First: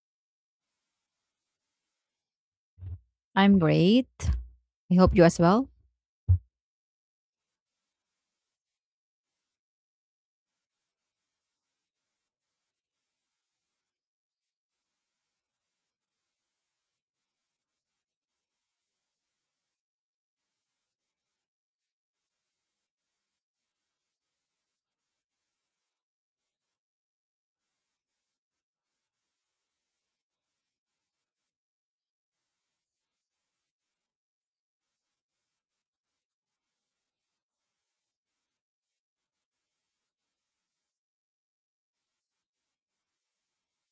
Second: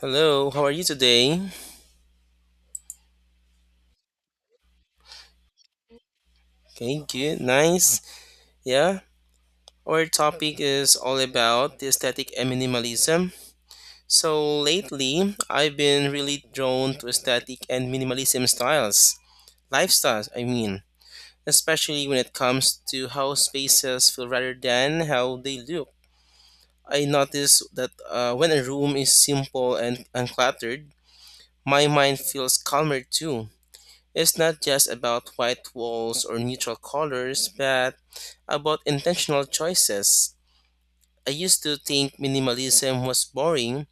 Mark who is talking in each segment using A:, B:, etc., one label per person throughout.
A: Hello, how are you today?
B: I'm great. I hope you as well.
A: Okay, good, nice. Yeah, our topic is all about the aesthetic and minimalism. So lately, I've been really drawn to aesthetic and minimalism styles, lifestyles, I mean, especially when it comes to how spaces feel rather than how they look. I notice that when a room is simple and uncluttered, my mind feels calmer too. It's not just about white walls or neutral colors, but about intentional choices. I used to think minimalism was boring,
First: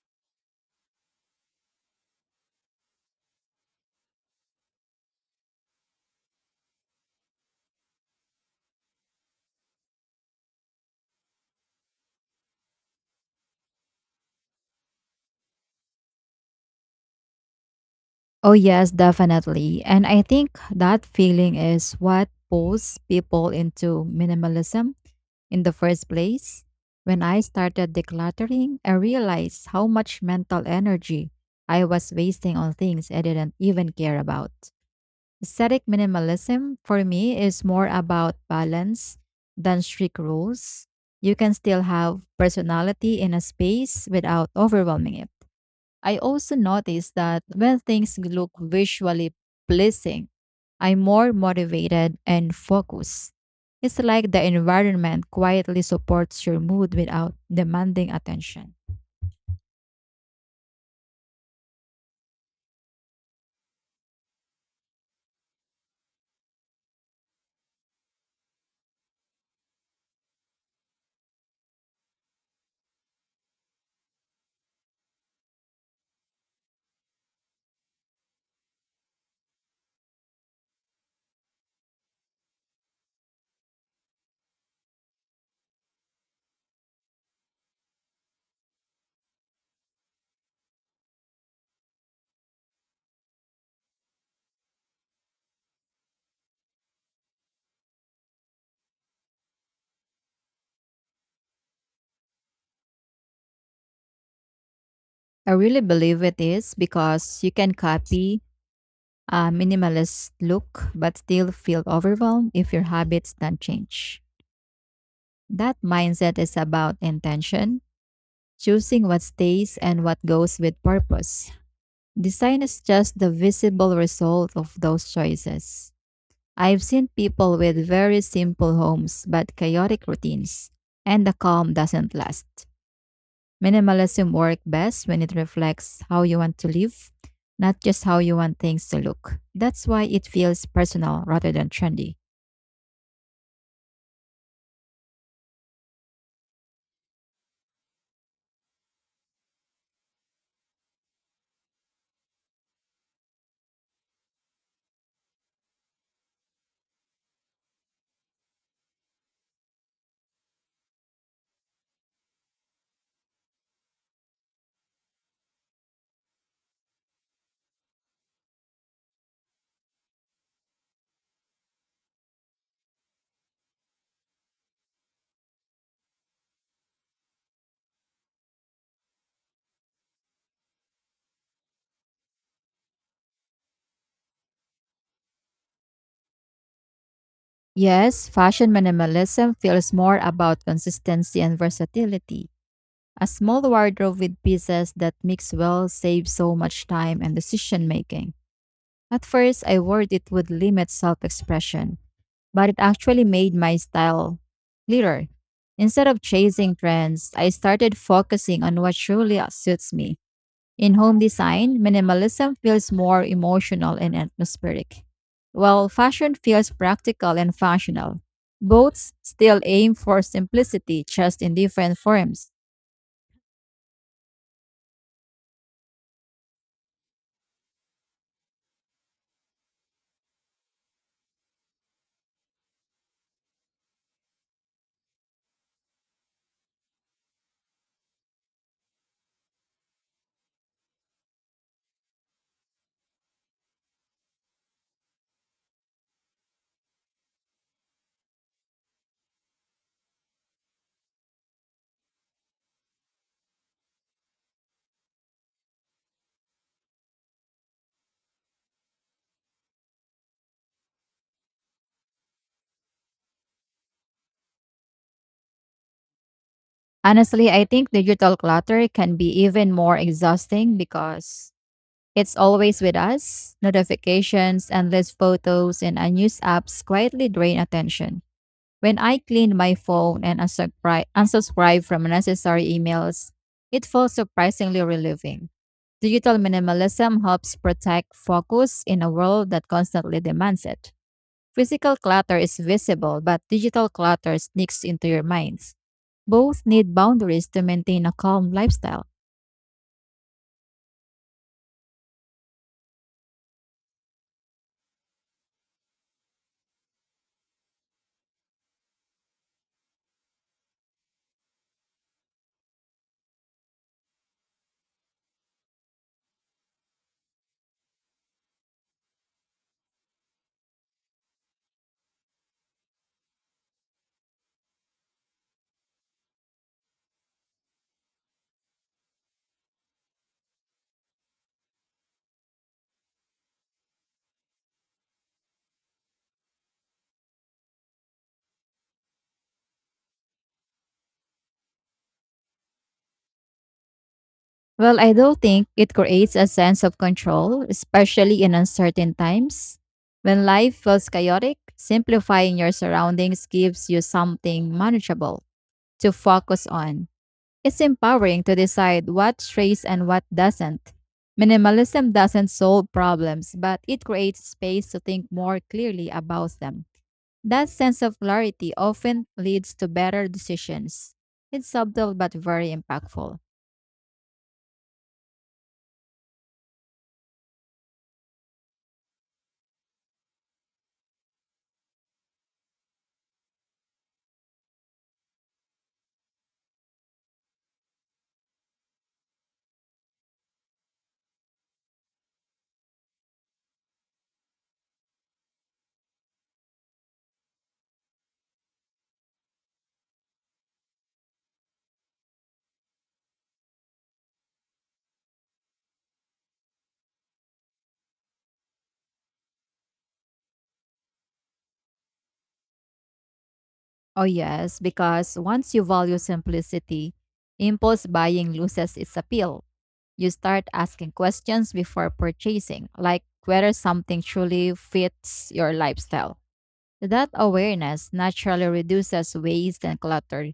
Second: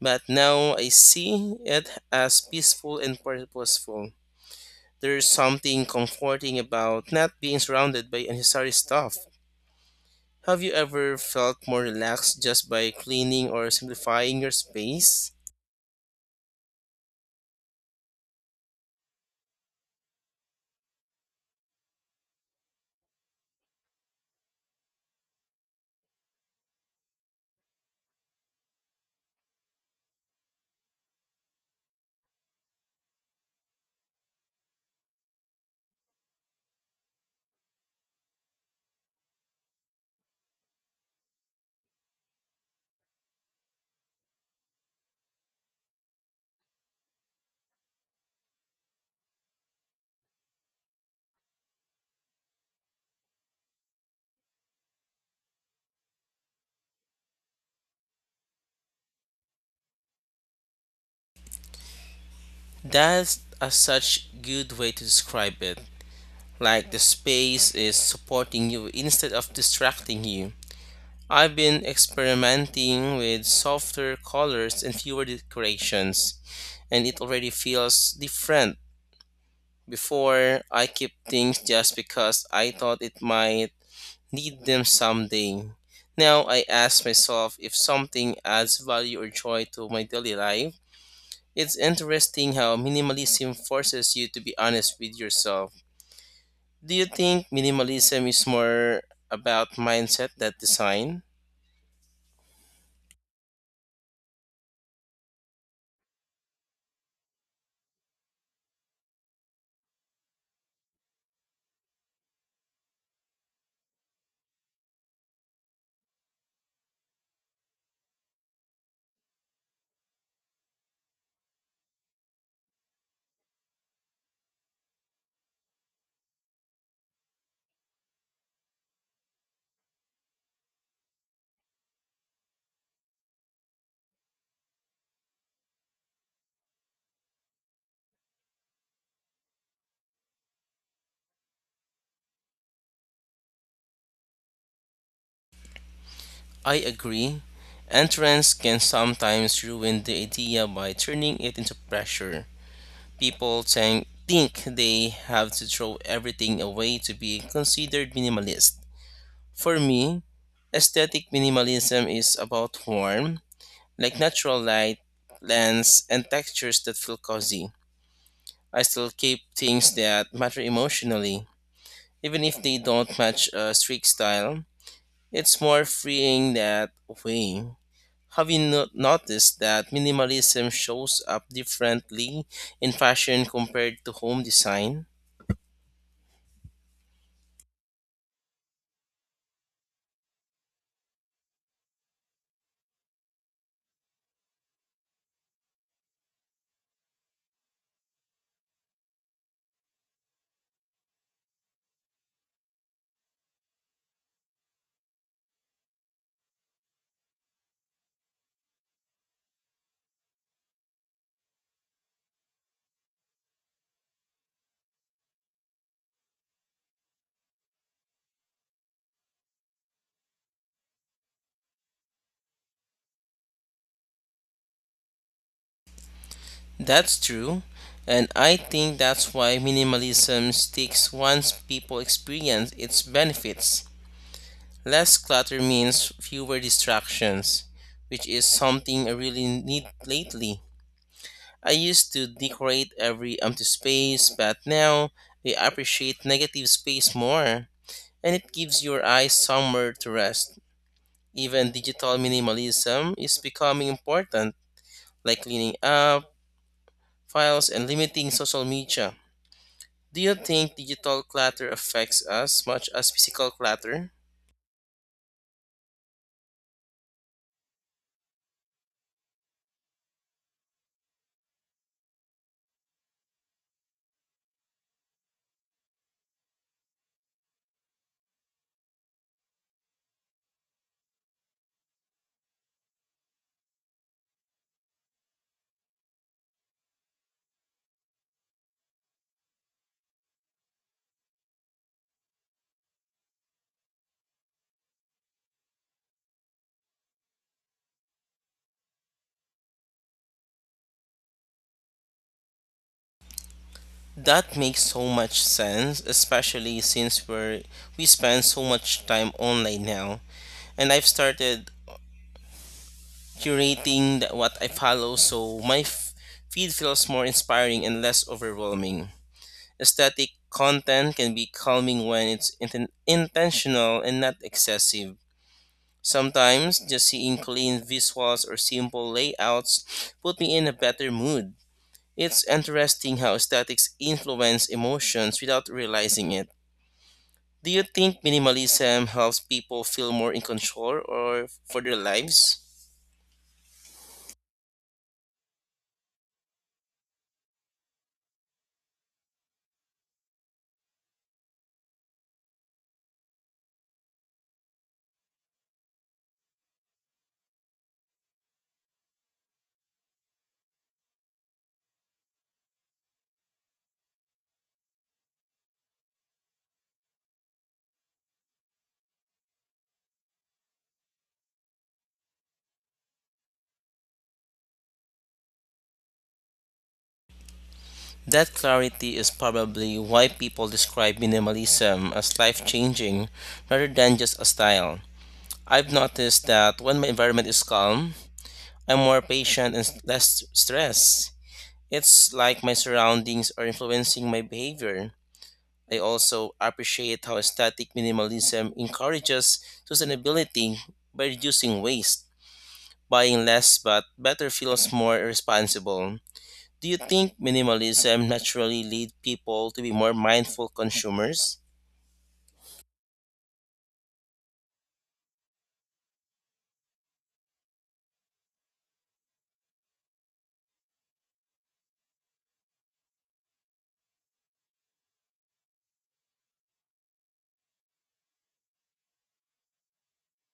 A: but now I see it as peaceful and purposeful. There's something comforting about not being surrounded by unnecessary stuff. Have you ever felt more relaxed just by cleaning or simplifying your space?
B: Oh, yes, definitely. And I think that feeling is what pulls people into minimalism in the first place. When I started decluttering, I realized how much mental energy I was wasting on things I didn't even care about. Aesthetic minimalism for me is more about balance than strict rules. You can still have personality in a space without overwhelming it. I also noticed that when things look visually pleasing, I'm more motivated and focused. It's like the environment quietly supports your mood without demanding attention.
A: That's a such good way to describe it, like the space is supporting you instead of distracting you. I've been experimenting with softer colors and fewer decorations, and it already feels different. Before, I keep things just because I thought it might need them someday. Now, I ask myself if something adds value or joy to my daily life. It's interesting how minimalism forces you to be honest with yourself. Do you think minimalism is more about mindset than design?
B: I really believe it is because you can copy a minimalist look but still feel overwhelmed if your habits don't change. That mindset is about intention, choosing what stays and what goes with purpose. Design is just the visible result of those choices. I've seen people with very simple homes but chaotic routines, and the calm doesn't last. Minimalism works best when it reflects how you want to live, not just how you want things to look. That's why it feels personal rather than trendy.
A: I agree. Entrance can sometimes ruin the idea by turning it into pressure. People think they have to throw everything away to be considered minimalist. For me, aesthetic minimalism is about warm, like natural light, plants, and textures that feel cozy. I still keep things that matter emotionally. Even if they don't match a strict style, it's more freeing that way. Have you noticed that minimalism shows up differently in fashion compared to home design?
B: Yes, fashion minimalism feels more about consistency and versatility. A small wardrobe with pieces that mix well saves so much time and decision making. At first, I worried it would limit self expression, but it actually made my style clearer. Instead of chasing trends, I started focusing on what truly suits me. In home design, minimalism feels more emotional and atmospheric, while fashion feels practical and functional. Both still aim for simplicity, just in different forms.
A: That's true, and I think that's why minimalism sticks once people experience its benefits. Less clutter means fewer distractions, which is something I really need lately. I used to decorate every empty space, but now I appreciate negative space more, and it gives your eyes somewhere to rest. Even digital minimalism is becoming important, like cleaning up files and limiting social media. Do you think digital clutter affects us much as physical clutter?
B: Honestly, I think digital clutter can be even more exhausting because it's always with us. Notifications, endless photos, and unused apps quietly drain attention. When I clean my phone and unsubscribe from unnecessary emails, it feels surprisingly relieving. Digital minimalism helps protect focus in a world that constantly demands it. Physical clutter is visible, but digital clutter sneaks into your minds. Both need boundaries to maintain a calm lifestyle.
A: That makes so much sense, especially since we spend so much time online now. And I've started curating what I follow so my feed feels more inspiring and less overwhelming. Aesthetic content can be calming when it's intentional and not excessive. Sometimes just seeing clean visuals or simple layouts put me in a better mood. It's interesting how aesthetics influence emotions without realizing it. Do you think minimalism helps people feel more in control or for their lives?
B: Well, I do think it creates a sense of control, especially in uncertain times. When life feels chaotic, simplifying your surroundings gives you something manageable to focus on. It's empowering to decide what strays and what doesn't. Minimalism doesn't solve problems, but it creates space to think more clearly about them. That sense of clarity often leads to better decisions. It's subtle but very impactful.
A: That clarity is probably why people describe minimalism as life changing rather than just a style. I've noticed that when my environment is calm, I'm more patient and s- less stressed. It's like my surroundings are influencing my behavior. I also appreciate how aesthetic minimalism encourages sustainability by reducing waste. Buying less but better feels more responsible. Do you think minimalism naturally lead people to be more mindful consumers?
B: Oh, yes, because once you value simplicity, impulse buying loses its appeal. You start asking questions before purchasing, like whether something truly fits your lifestyle. That awareness naturally reduces waste and clutter.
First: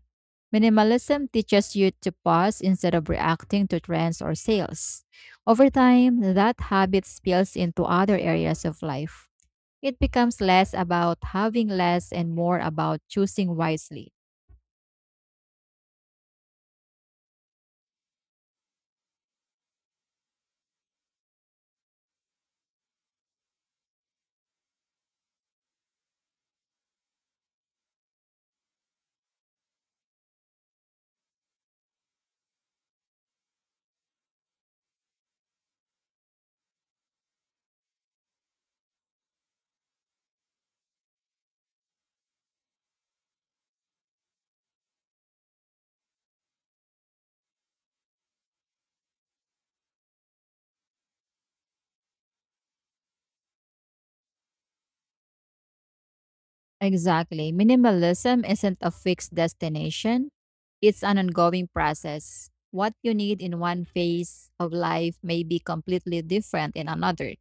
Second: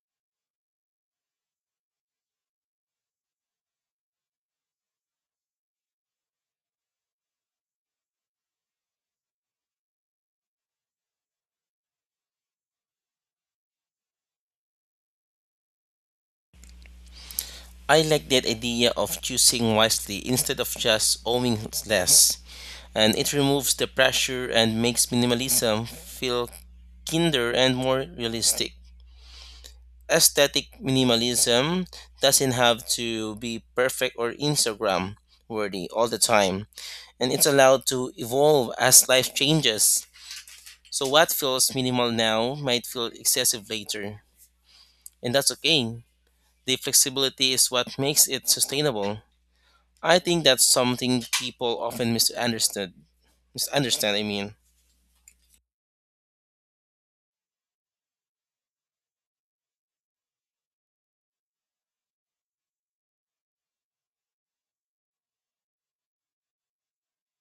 B: Minimalism teaches you to pause instead of reacting to trends or sales. Over time, that habit spills into other areas of life. It becomes less about having less and more about choosing wisely.
A: I like that idea of choosing wisely instead of just owning less, and it removes the pressure and makes minimalism feel kinder and more realistic. Aesthetic minimalism doesn't have to be perfect or Instagram worthy all the time, and it's allowed to evolve as life changes. So, what feels minimal now might feel excessive later, and that's okay. The flexibility is what makes it sustainable. I think that's something people often misunderstood. Misunderstand, I mean.
B: Exactly. Minimalism isn't a fixed destination, it's an ongoing process. What you need in one phase of life may be completely different in another.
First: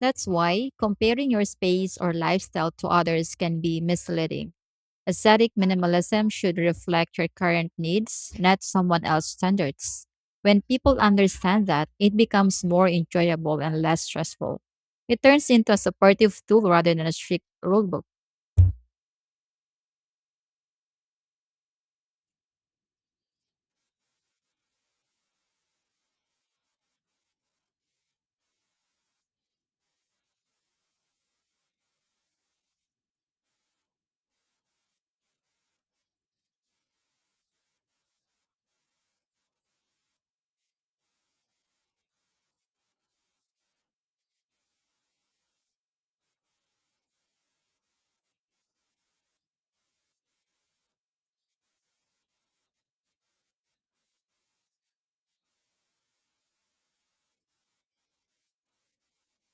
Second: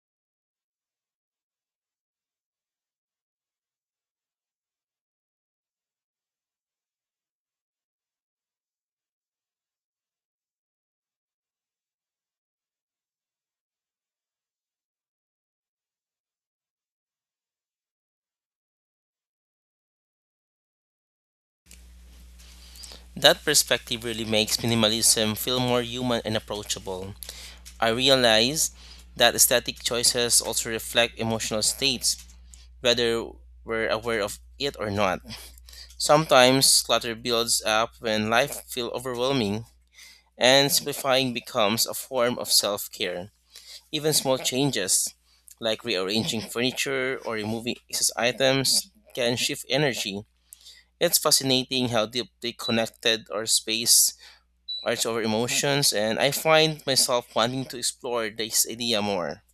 B: That's why comparing your space or lifestyle to others can be misleading. Aesthetic minimalism should reflect your current needs, not someone else's standards. When people understand that, it becomes more enjoyable and less stressful. It turns into a supportive tool rather than a strict rulebook.
A: That perspective really makes minimalism feel more human and approachable. I realize that aesthetic choices also reflect emotional states, whether we're aware of it or not. Sometimes clutter builds up when life feels overwhelming, and simplifying becomes a form of self care. Even small changes, like rearranging furniture or removing excess items, can shift energy. It's fascinating how deeply connected our space are to our emotions, and I find myself wanting to explore this idea more.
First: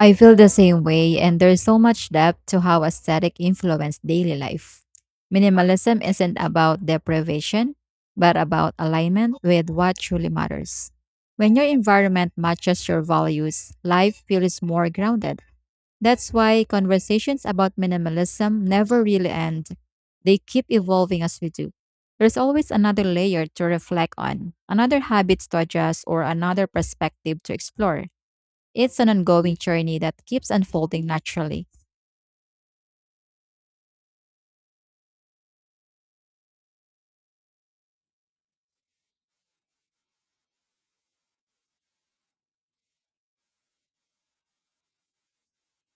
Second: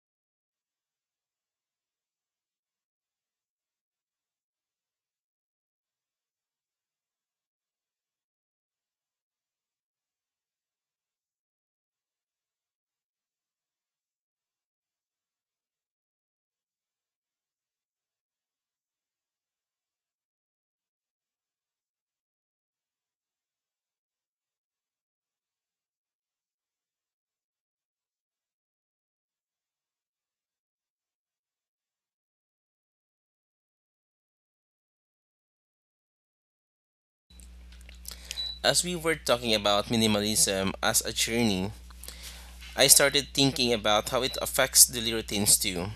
B: I feel the same way, and there's so much depth to how aesthetic influence daily life. Minimalism isn't about deprivation, but about alignment with what truly matters. When your environment matches your values, life feels more grounded. That's why conversations about minimalism never really end. They keep evolving as we do. There's always another layer to reflect on, another habit to adjust, or another perspective to explore. It's an ongoing journey that keeps unfolding naturally.
A: As we were talking about minimalism as a journey, I started thinking about how it affects daily routines too.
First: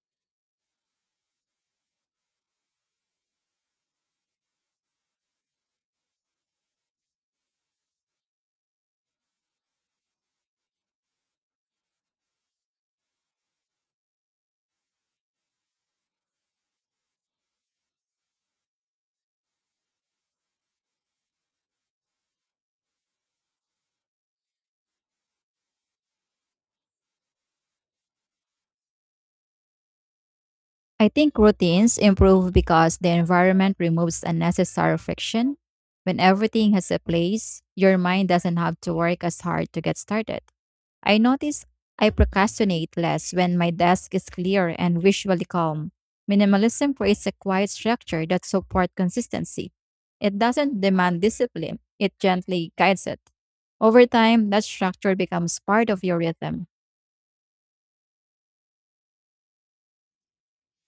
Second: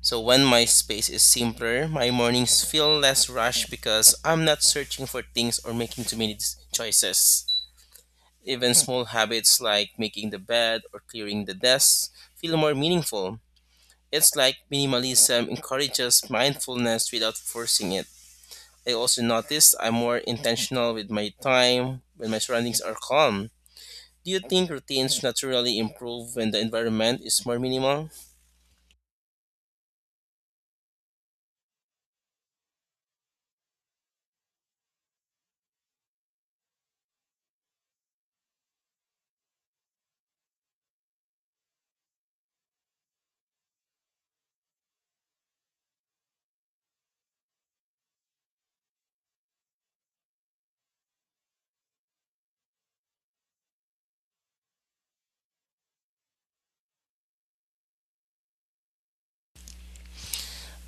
A: So when my space is simpler, my mornings feel less rushed because I'm not searching for things or making too many choices. Even small habits like making the bed or clearing the desk feel more meaningful. It's like minimalism encourages mindfulness without forcing it. I also noticed I'm more intentional with my time when my surroundings are calm. Do you think routines naturally improve when the environment is more minimal?
B: I think routines improve because the environment removes unnecessary friction. When everything has a place, your mind doesn't have to work as hard to get started. I notice I procrastinate less when my desk is clear and visually calm. Minimalism creates a quiet structure that supports consistency. It doesn't demand discipline, it gently guides it. Over time, that structure becomes part of your rhythm.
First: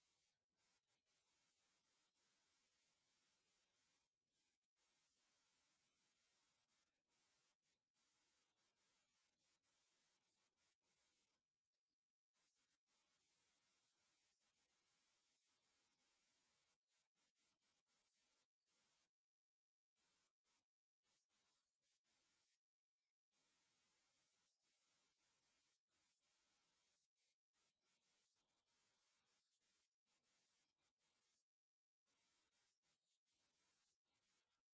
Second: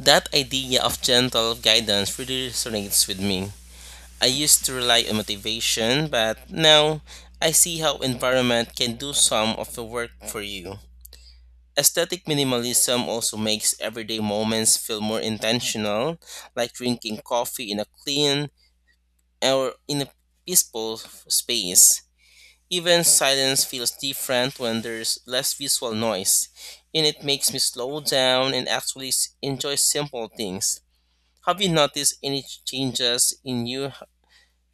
A: That idea of gentle guidance really resonates with me. I used to rely on motivation, but now I see how environment can do some of the work for you. Aesthetic minimalism also makes everyday moments feel more intentional, like drinking coffee in a clean or in a peaceful space. Even silence feels different when there's less visual noise, and it makes me slow down and enjoy simple things. Have you noticed any changes in you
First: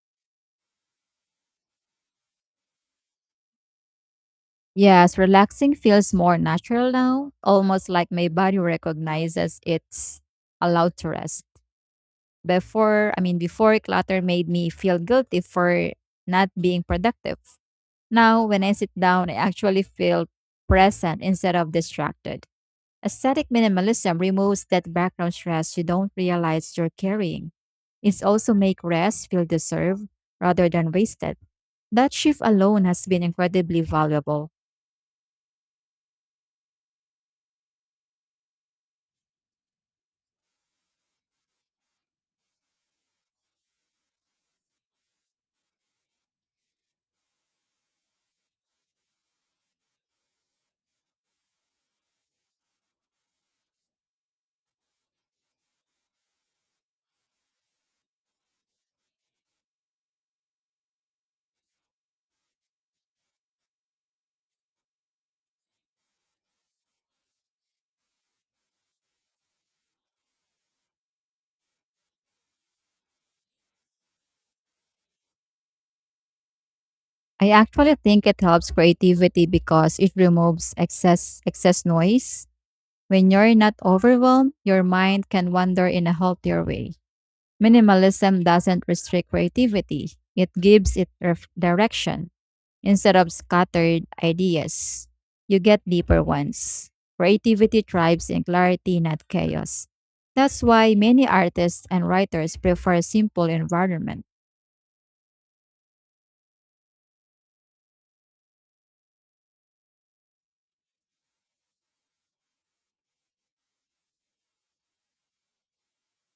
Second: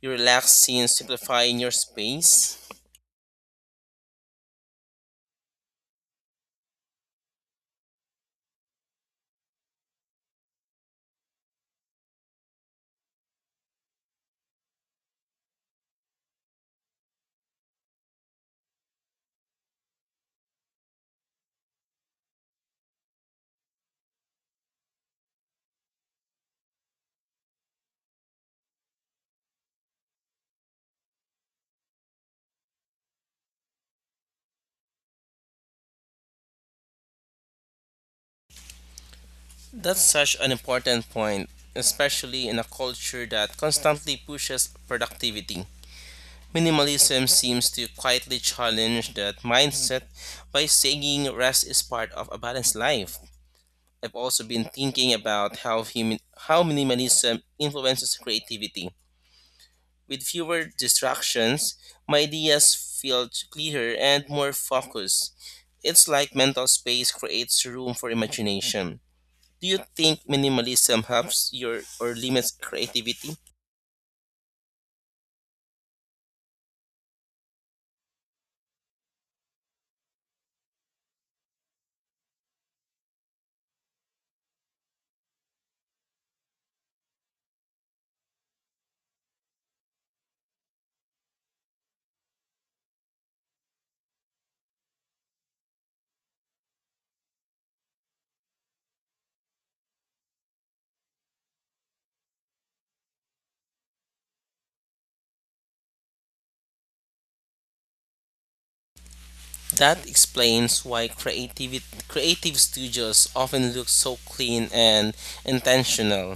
A: you relax since simplifying your space?
B: Yes, relaxing feels more natural now, almost like my body recognizes it's allowed to rest. Before clutter made me feel guilty for not being productive. Now, when I sit down, I actually feel present instead of distracted. Aesthetic minimalism removes that background stress you don't realize you're carrying. It's also make rest feel deserved rather than wasted. That shift alone has been incredibly valuable.
A: That's such an important point, especially in a culture that constantly pushes productivity. Minimalism seems to quietly challenge that mindset by saying rest is part of a balanced life. I've also been thinking about how minimalism influences creativity. With fewer distractions, my ideas feel clearer and more focused. It's like mental space creates room for imagination. Do you think minimalism helps your or limits creativity?
B: I actually think it helps creativity because it removes excess noise. When you're not overwhelmed, your mind can wander in a healthier way. Minimalism doesn't restrict creativity. It gives it direction instead of scattered ideas. You get deeper ones. Creativity thrives in clarity, not chaos. That's why many artists and writers prefer simple environments.
A: That explains why creative studios often look so clean and intentional.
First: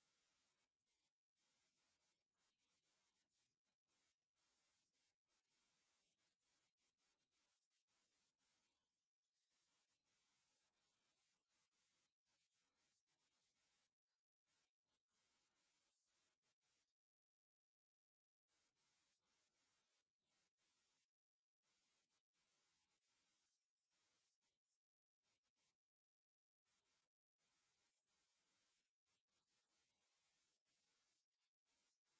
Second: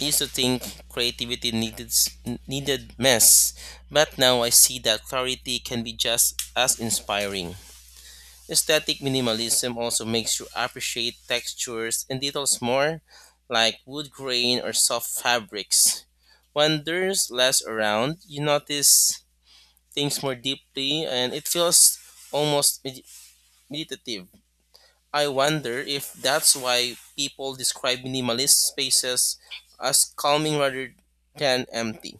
A: I used to think creativity needed mess, but now I see that clarity can be just as inspiring. Aesthetic minimalism also makes you appreciate textures and details more, like wood grain or soft fabrics. When there's less around, you notice things more deeply and it feels almost med- meditative. I wonder if that's why people describe minimalist spaces as calming rather than empty.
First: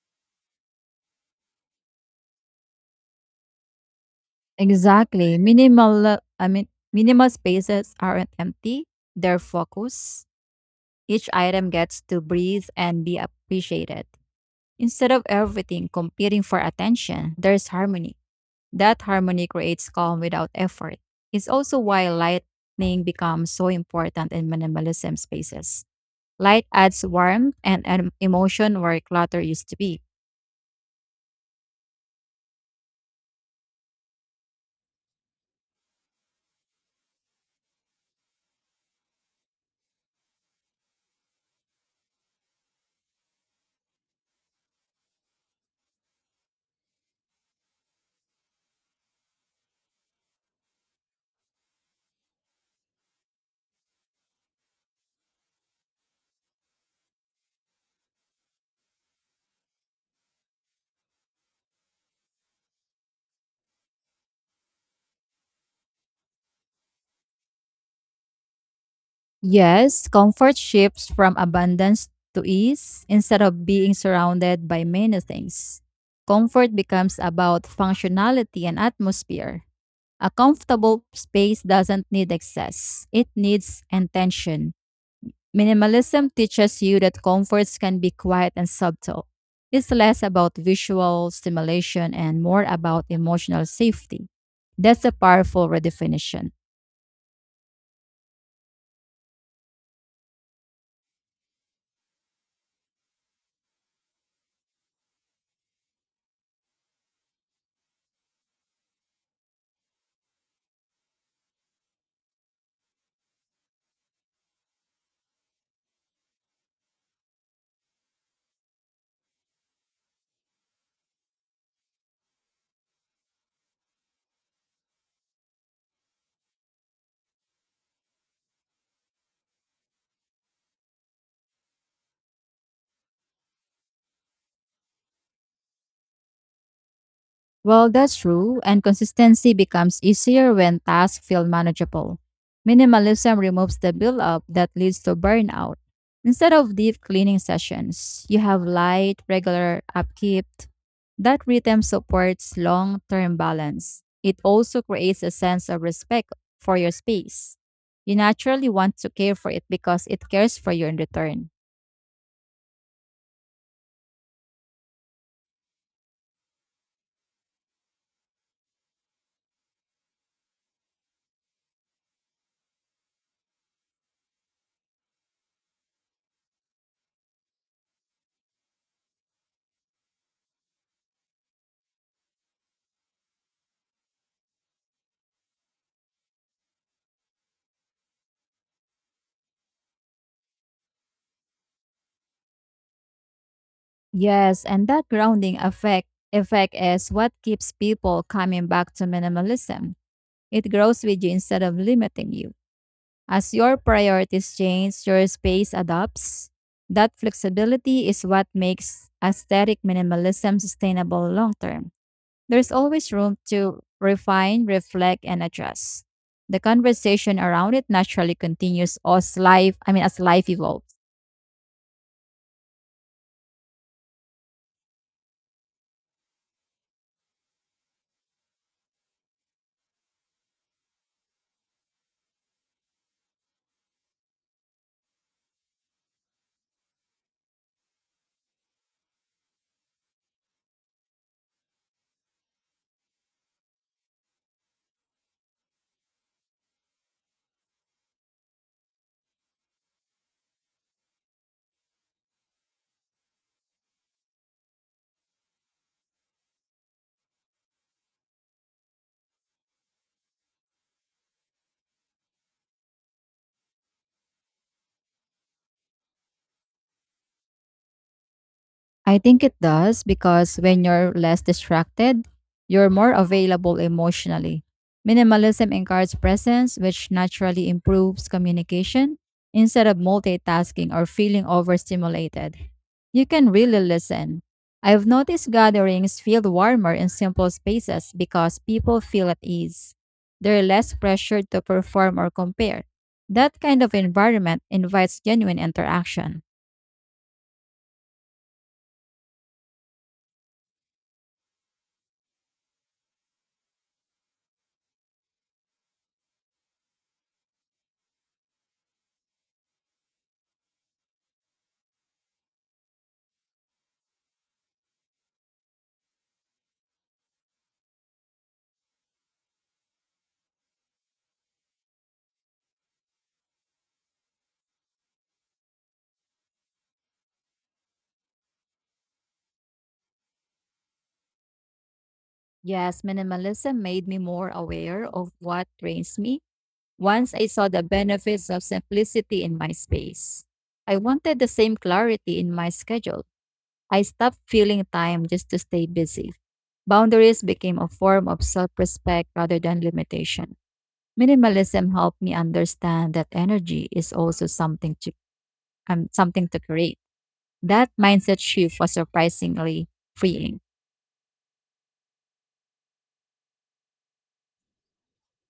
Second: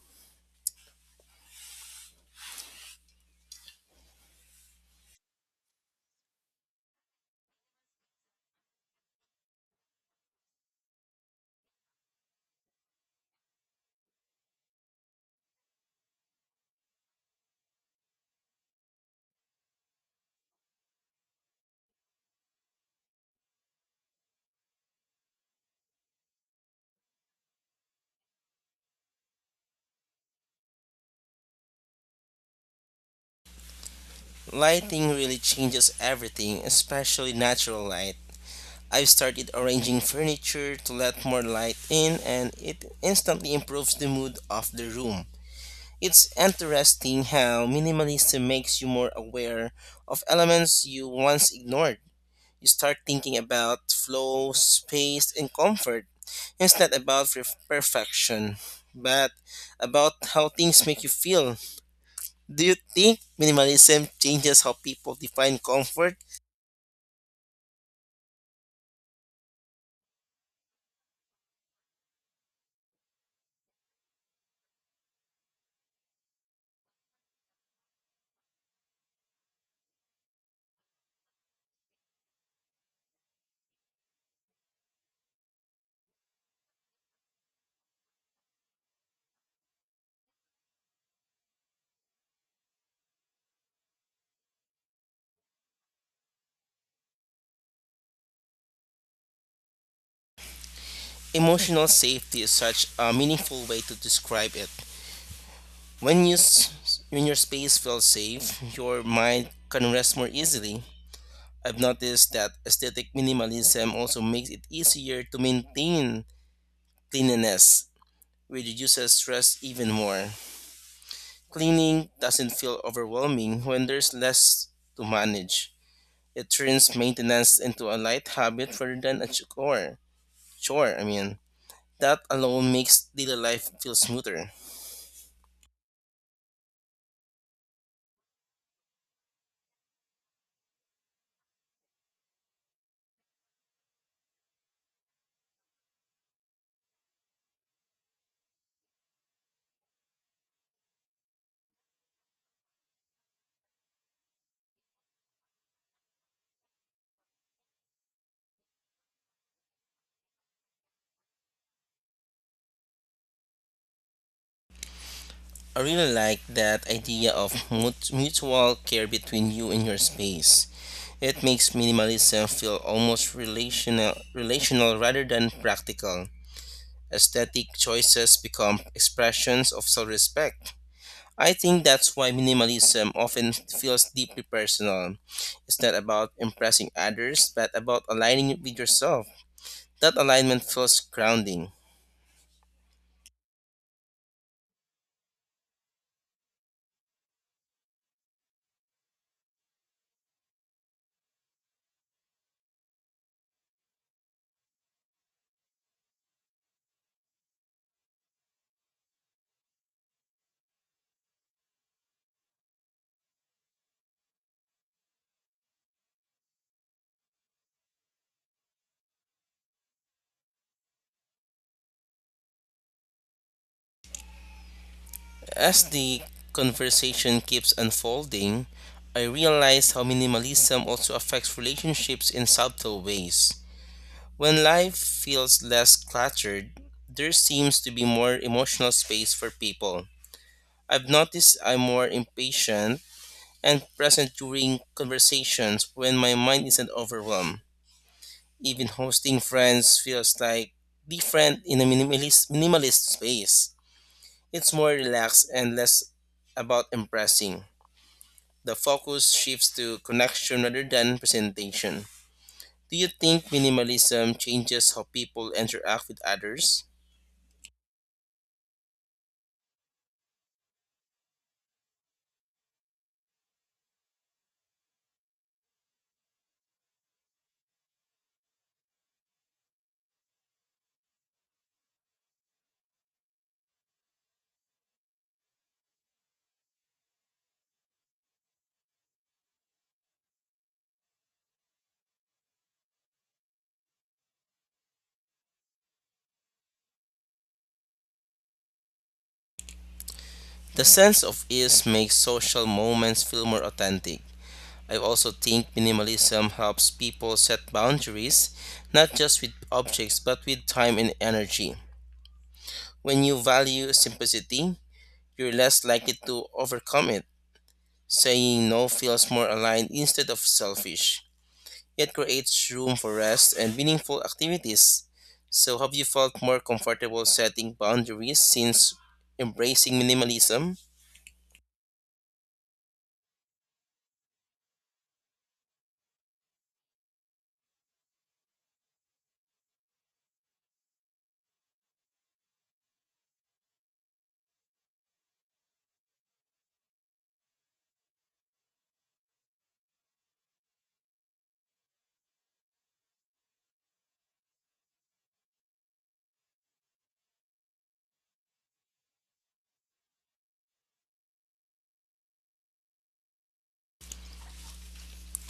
B: Exactly. Minimal spaces aren't empty, they're focused. Each item gets to breathe and be appreciated. Instead of everything competing for attention, there's harmony. That harmony creates calm without effort. It's also why lighting becomes so important in minimalism spaces. Light adds warmth and emotion where clutter used to be.
A: Lighting really changes everything, especially natural light. I've started arranging furniture to let more light in and it instantly improves the mood of the room. It's interesting how minimalism makes you more aware of elements you once ignored. You start thinking about flow, space, and comfort. It's not about perfection, but about how things make you feel. Do you think minimalism changes how people define comfort?
B: Yes, comfort shifts from abundance to ease instead of being surrounded by many things. Comfort becomes about functionality and atmosphere. A comfortable space doesn't need excess, it needs intention. Minimalism teaches you that comforts can be quiet and subtle. It's less about visual stimulation and more about emotional safety. That's a powerful redefinition.
A: Emotional safety is such a meaningful way to describe it. When you s- when your space feels safe, your mind can rest more easily. I've noticed that aesthetic minimalism also makes it easier to maintain cleanliness, which reduces stress even more. Cleaning doesn't feel overwhelming when there's less to manage. It turns maintenance into a light habit rather than a chore. That alone makes daily life feel smoother.
B: Well, that's true, and consistency becomes easier when tasks feel manageable. Minimalism removes the buildup that leads to burnout. Instead of deep cleaning sessions, you have light, regular upkeep. That rhythm supports long term balance. It also creates a sense of respect for your space. You naturally want to care for it because it cares for you in return.
A: I really like that idea of mutual care between you and your space. It makes minimalism feel almost relational rather than practical. Aesthetic choices become expressions of self-respect. I think that's why minimalism often feels deeply personal. It's not about impressing others, but about aligning it with yourself. That alignment feels grounding.
B: Yes, and that grounding effect is what keeps people coming back to minimalism. It grows with you instead of limiting you. As your priorities change, your space adapts. That flexibility is what makes aesthetic minimalism sustainable long term. There's always room to refine, reflect, and adjust. The conversation around it naturally continues as life evolves.
A: As the conversation keeps unfolding, I realize how minimalism also affects relationships in subtle ways. When life feels less cluttered, there seems to be more emotional space for people. I've noticed I'm more impatient and present during conversations when my mind isn't overwhelmed. Even hosting friends feels like different in a minimalist space. It's more relaxed and less about impressing. The focus shifts to connection rather than presentation. Do you think minimalism changes how people interact with others?
B: I think it does because when you're less distracted, you're more available emotionally. Minimalism encourages presence, which naturally improves communication instead of multitasking or feeling overstimulated. You can really listen. I've noticed gatherings feel warmer in simple spaces because people feel at ease. They're less pressured to perform or compare. That kind of environment invites genuine interaction.
A: The sense of ease makes social moments feel more authentic. I also think minimalism helps people set boundaries, not just with objects, but with time and energy. When you value simplicity, you're less likely to overcome it. Saying no feels more aligned instead of selfish. It creates room for rest and meaningful activities. So, have you felt more comfortable setting boundaries since embracing minimalism?
B: Yes, minimalism made me more aware of what drains me once I saw the benefits of simplicity in my space. I wanted the same clarity in my schedule. I stopped filling time just to stay busy. Boundaries became a form of self respect rather than limitation. Minimalism helped me understand that energy is also something to create. That mindset shift was surprisingly freeing.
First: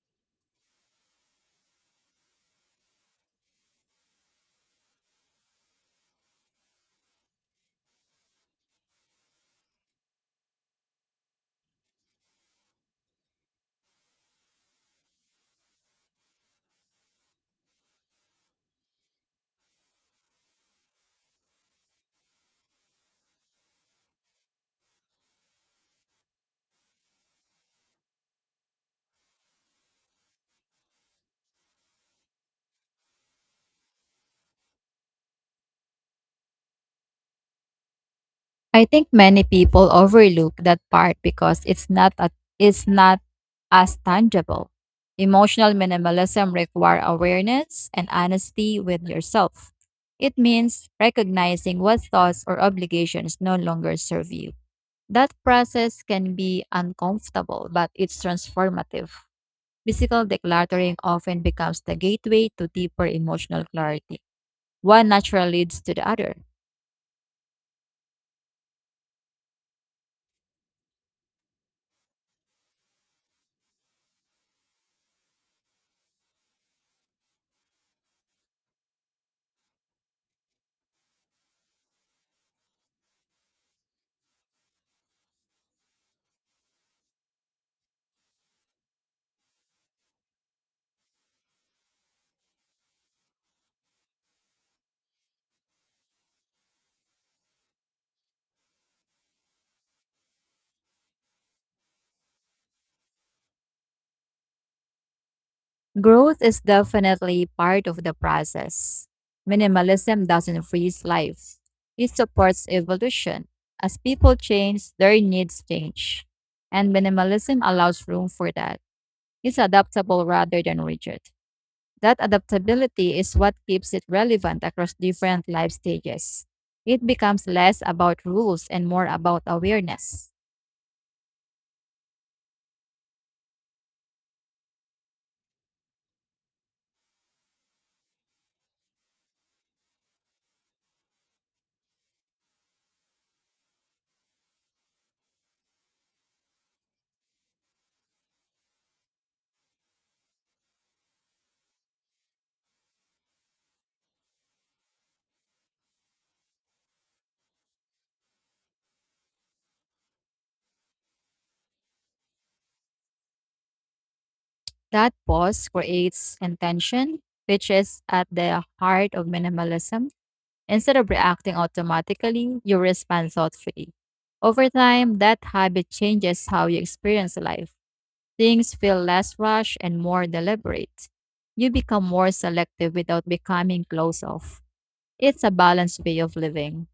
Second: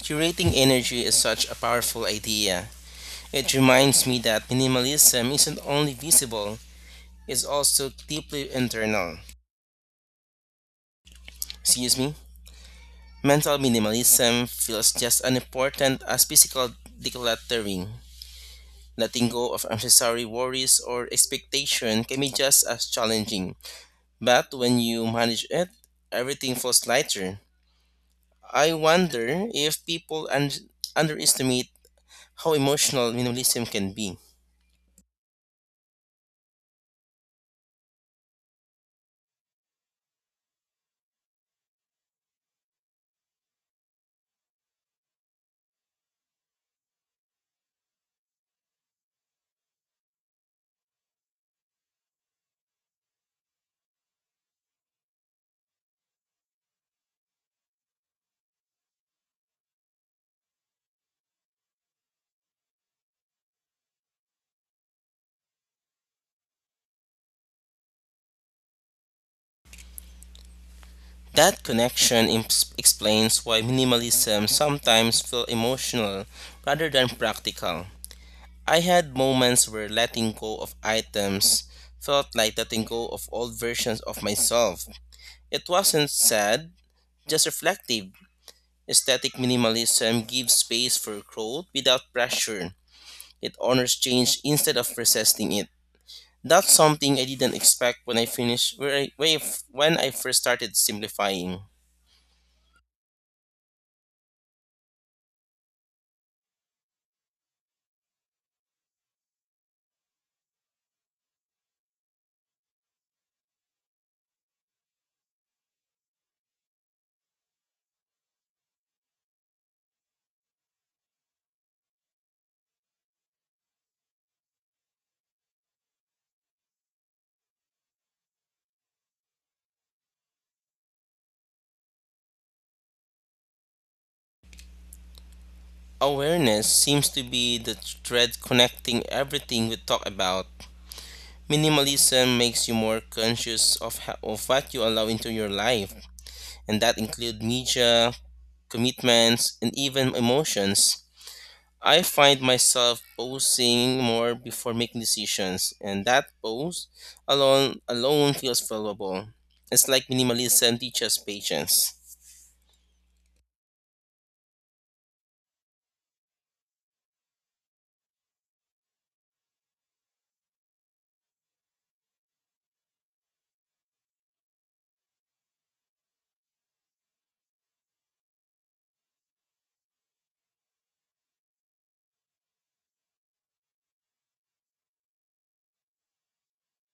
A: Curating energy is such a powerful idea. It reminds me that minimalism isn't only visible, it's also deeply internal. Excuse me? Mental minimalism feels just as important as physical decluttering. Letting go of unnecessary worries or expectation can be just as challenging, but when you manage it, everything feels lighter. I wonder if people underestimate how emotional minimalism can be.
B: I think many people overlook that part because it's not as tangible. Emotional minimalism require awareness and honesty with yourself. It means recognizing what thoughts or obligations no longer serve you. That process can be uncomfortable, but it's transformative. Physical decluttering often becomes the gateway to deeper emotional clarity. One naturally leads to the other.
A: That connection imps explains why minimalism sometimes feels emotional rather than practical. I had moments where letting go of items felt like letting go of old versions of myself. It wasn't sad, just reflective. Aesthetic minimalism gives space for growth without pressure. It honors change instead of resisting it. That's something I didn't expect when I finished where I f- when I first started simplifying.
B: Growth is definitely part of the process. Minimalism doesn't freeze life, it supports evolution. As people change, their needs change. And minimalism allows room for that. It's adaptable rather than rigid. That adaptability is what keeps it relevant across different life stages. It becomes less about rules and more about awareness.
A: Awareness seems to be the thread connecting everything we talk about. Minimalism makes you more conscious of, of what you allow into your life, and that include media, commitments, and even emotions. I find myself posing more before making decisions, and that pose alone feels valuable. It's like minimalism teaches patience.
B: That pause creates intention, which is at the heart of minimalism. Instead of reacting automatically, you respond thoughtfully. Over time, that habit changes how you experience life. Things feel less rushed and more deliberate. You become more selective without becoming closed off. It's a balanced way of living.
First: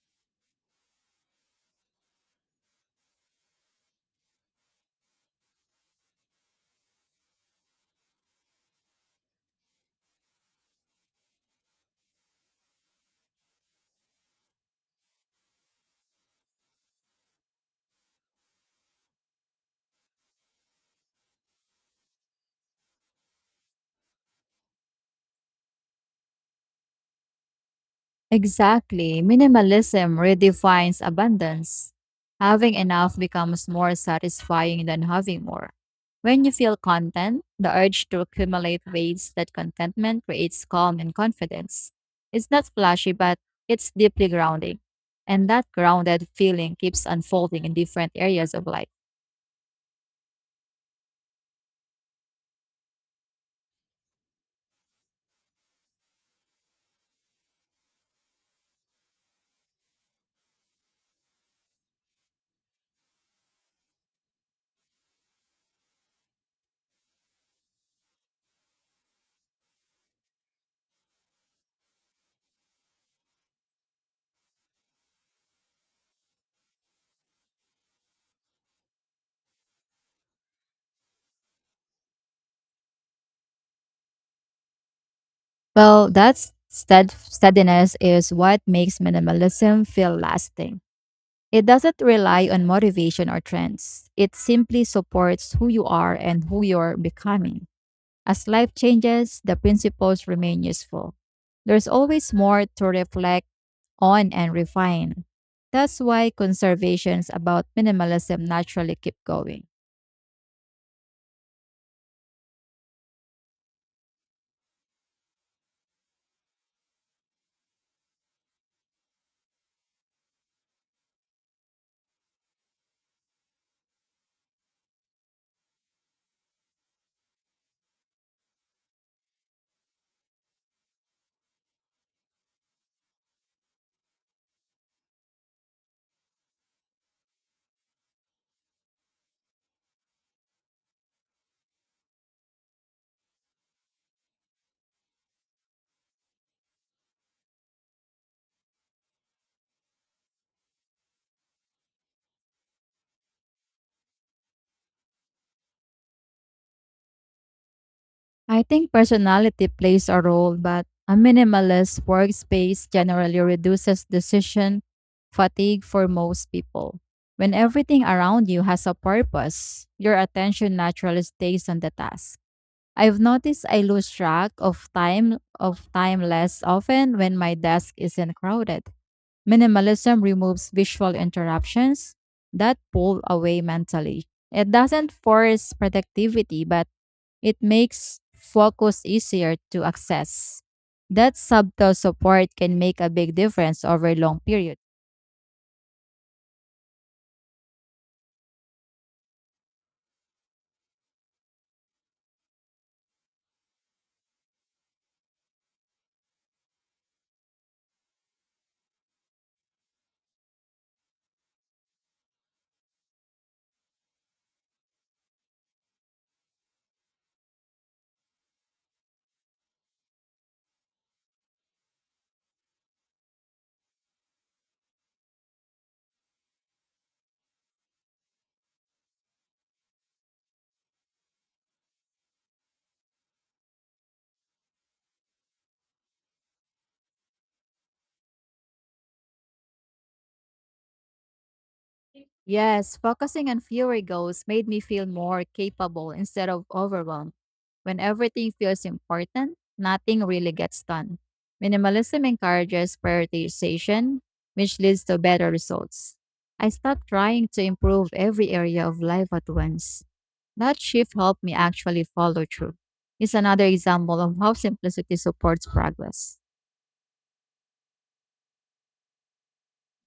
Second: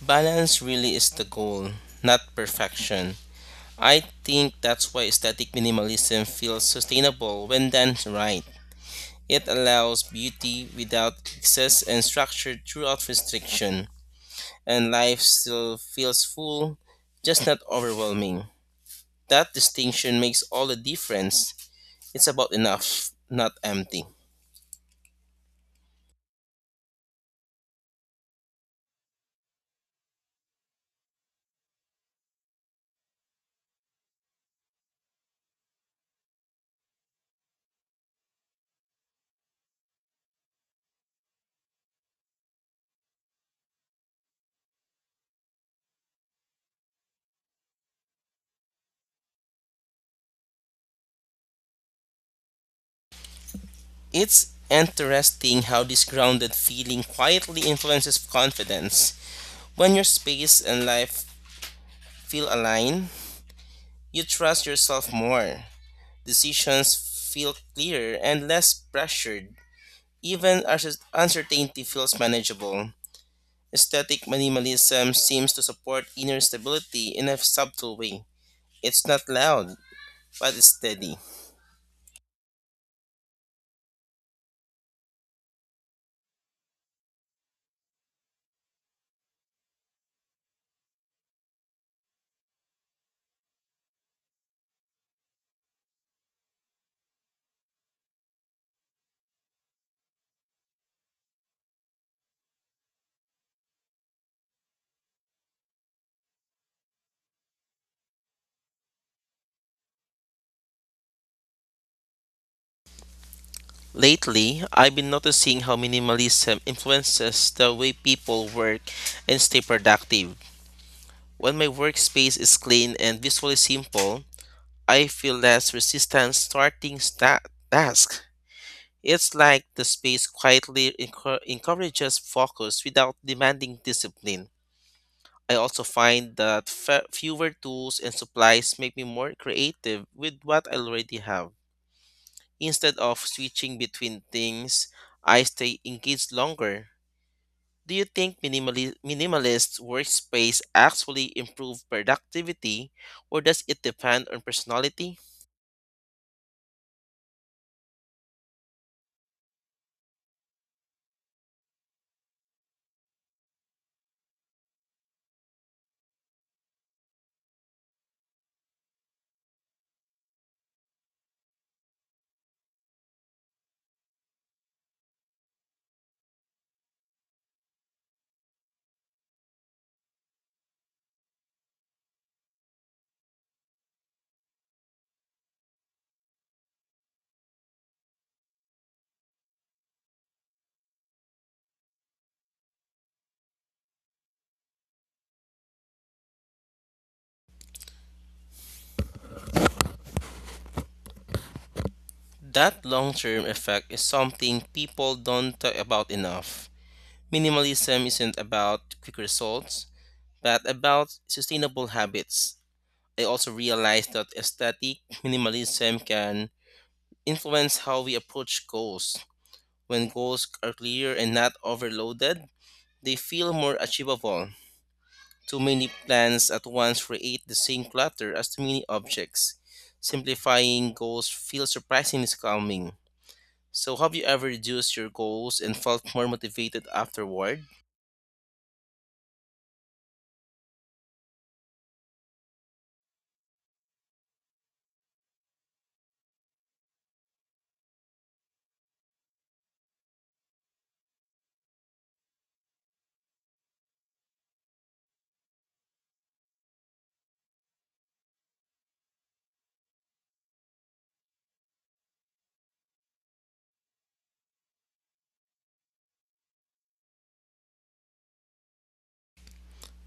A: Balance really is the goal, not perfection. I think that's why aesthetic minimalism feels sustainable when done right. It allows beauty without excess and structure throughout restriction, and life still feels full, just not overwhelming. That distinction makes all the difference. It's about enough, not empty.
B: Exactly. Minimalism redefines abundance. Having enough becomes more satisfying than having more. When you feel content, the urge to accumulate fades. That contentment creates calm and confidence. It's not flashy, but it's deeply grounding. And that grounded feeling keeps unfolding in different areas of life.
A: It's interesting how this grounded feeling quietly influences confidence. When your space and life feel aligned, you trust yourself more. Decisions feel clearer and less pressured. Even as uncertainty feels manageable. Aesthetic minimalism seems to support inner stability in a subtle way. It's not loud, but it's steady.
B: Well, that steadiness is what makes minimalism feel lasting. It doesn't rely on motivation or trends. It simply supports who you are and who you're becoming. As life changes, the principles remain useful. There's always more to reflect on and refine. That's why conservations about minimalism naturally keep going.
A: Lately, I've been noticing how minimalism influences the way people work and stay productive. When my workspace is clean and visually simple, I feel less resistance tasks. It's like the space quietly encourages focus without demanding discipline. I also find that fewer tools and supplies make me more creative with what I already have. Instead of switching between things, I stay engaged longer. Do you think minimalist workspace actually improve productivity or does it depend on personality?
B: I think personality plays a role, but a minimalist workspace generally reduces decision fatigue for most people. When everything around you has a purpose, your attention naturally stays on the task. I've noticed I lose track of time less often when my desk isn't crowded. Minimalism removes visual interruptions that pull away mentally. It doesn't force productivity, but it makes focus easier to access. That subtle support can make a big difference over long periods.
A: That long-term effect is something people don't talk about enough. Minimalism isn't about quick results, but about sustainable habits. I also realized that aesthetic minimalism can influence how we approach goals. When goals are clear and not overloaded, they feel more achievable. Too many plans at once create the same clutter as too many objects. Simplifying goals feels surprisingly calming. So, have you ever reduced your goals and felt more motivated afterward?
B: Yes, focusing on fewer goals made me feel more capable instead of overwhelmed. When everything feels important, nothing really gets done. Minimalism encourages prioritization, which leads to better results. I stopped trying to improve every area of life at once. That shift helped me actually follow through. It's another example of how simplicity supports progress.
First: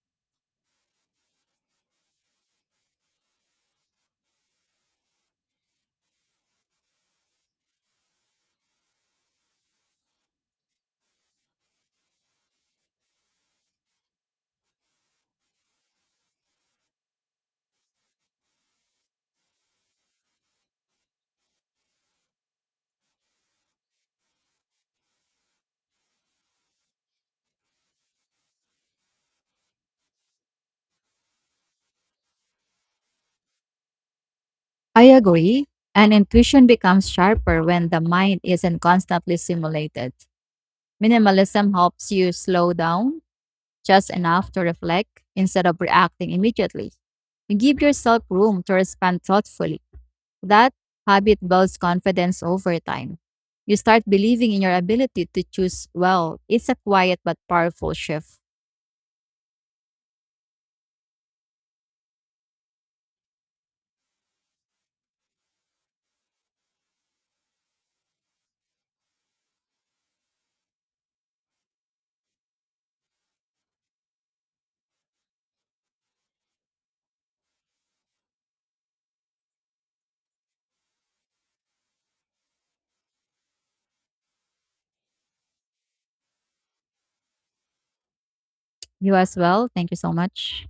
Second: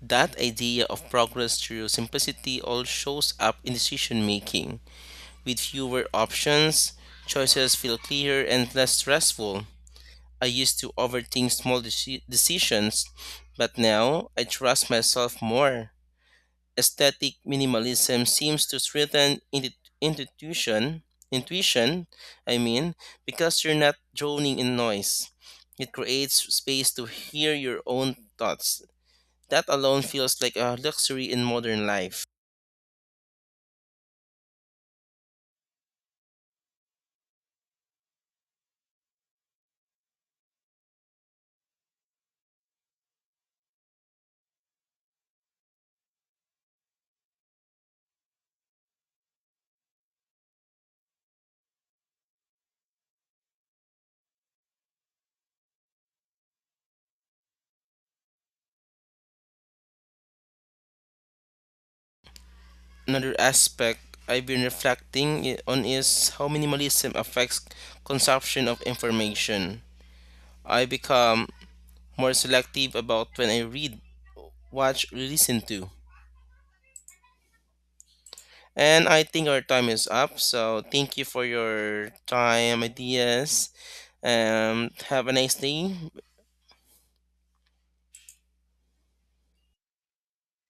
A: That idea of progress through simplicity all shows up in decision making. With fewer options, choices feel clearer and less stressful. I used to overthink small decisions, but now I trust myself more. Aesthetic minimalism seems to strengthen intuition, intuition, I mean, because you're not drowning in noise. It creates space to hear your own thoughts that alone feels like a luxury in modern life.
B: I agree, and intuition becomes sharper when the mind isn't constantly simulated. Minimalism helps you slow down just enough to reflect instead of reacting immediately. You give yourself room to respond thoughtfully. That habit builds confidence over time. You start believing in your ability to choose well. It's a quiet but powerful shift.
A: Another aspect I've been on is how minimalism affects consumption of information. I become more selective about when I read, watch, or listen to. And I think our time is up, so thank you for your time, ideas, and have a nice day.
B: You as well. Thank you so much.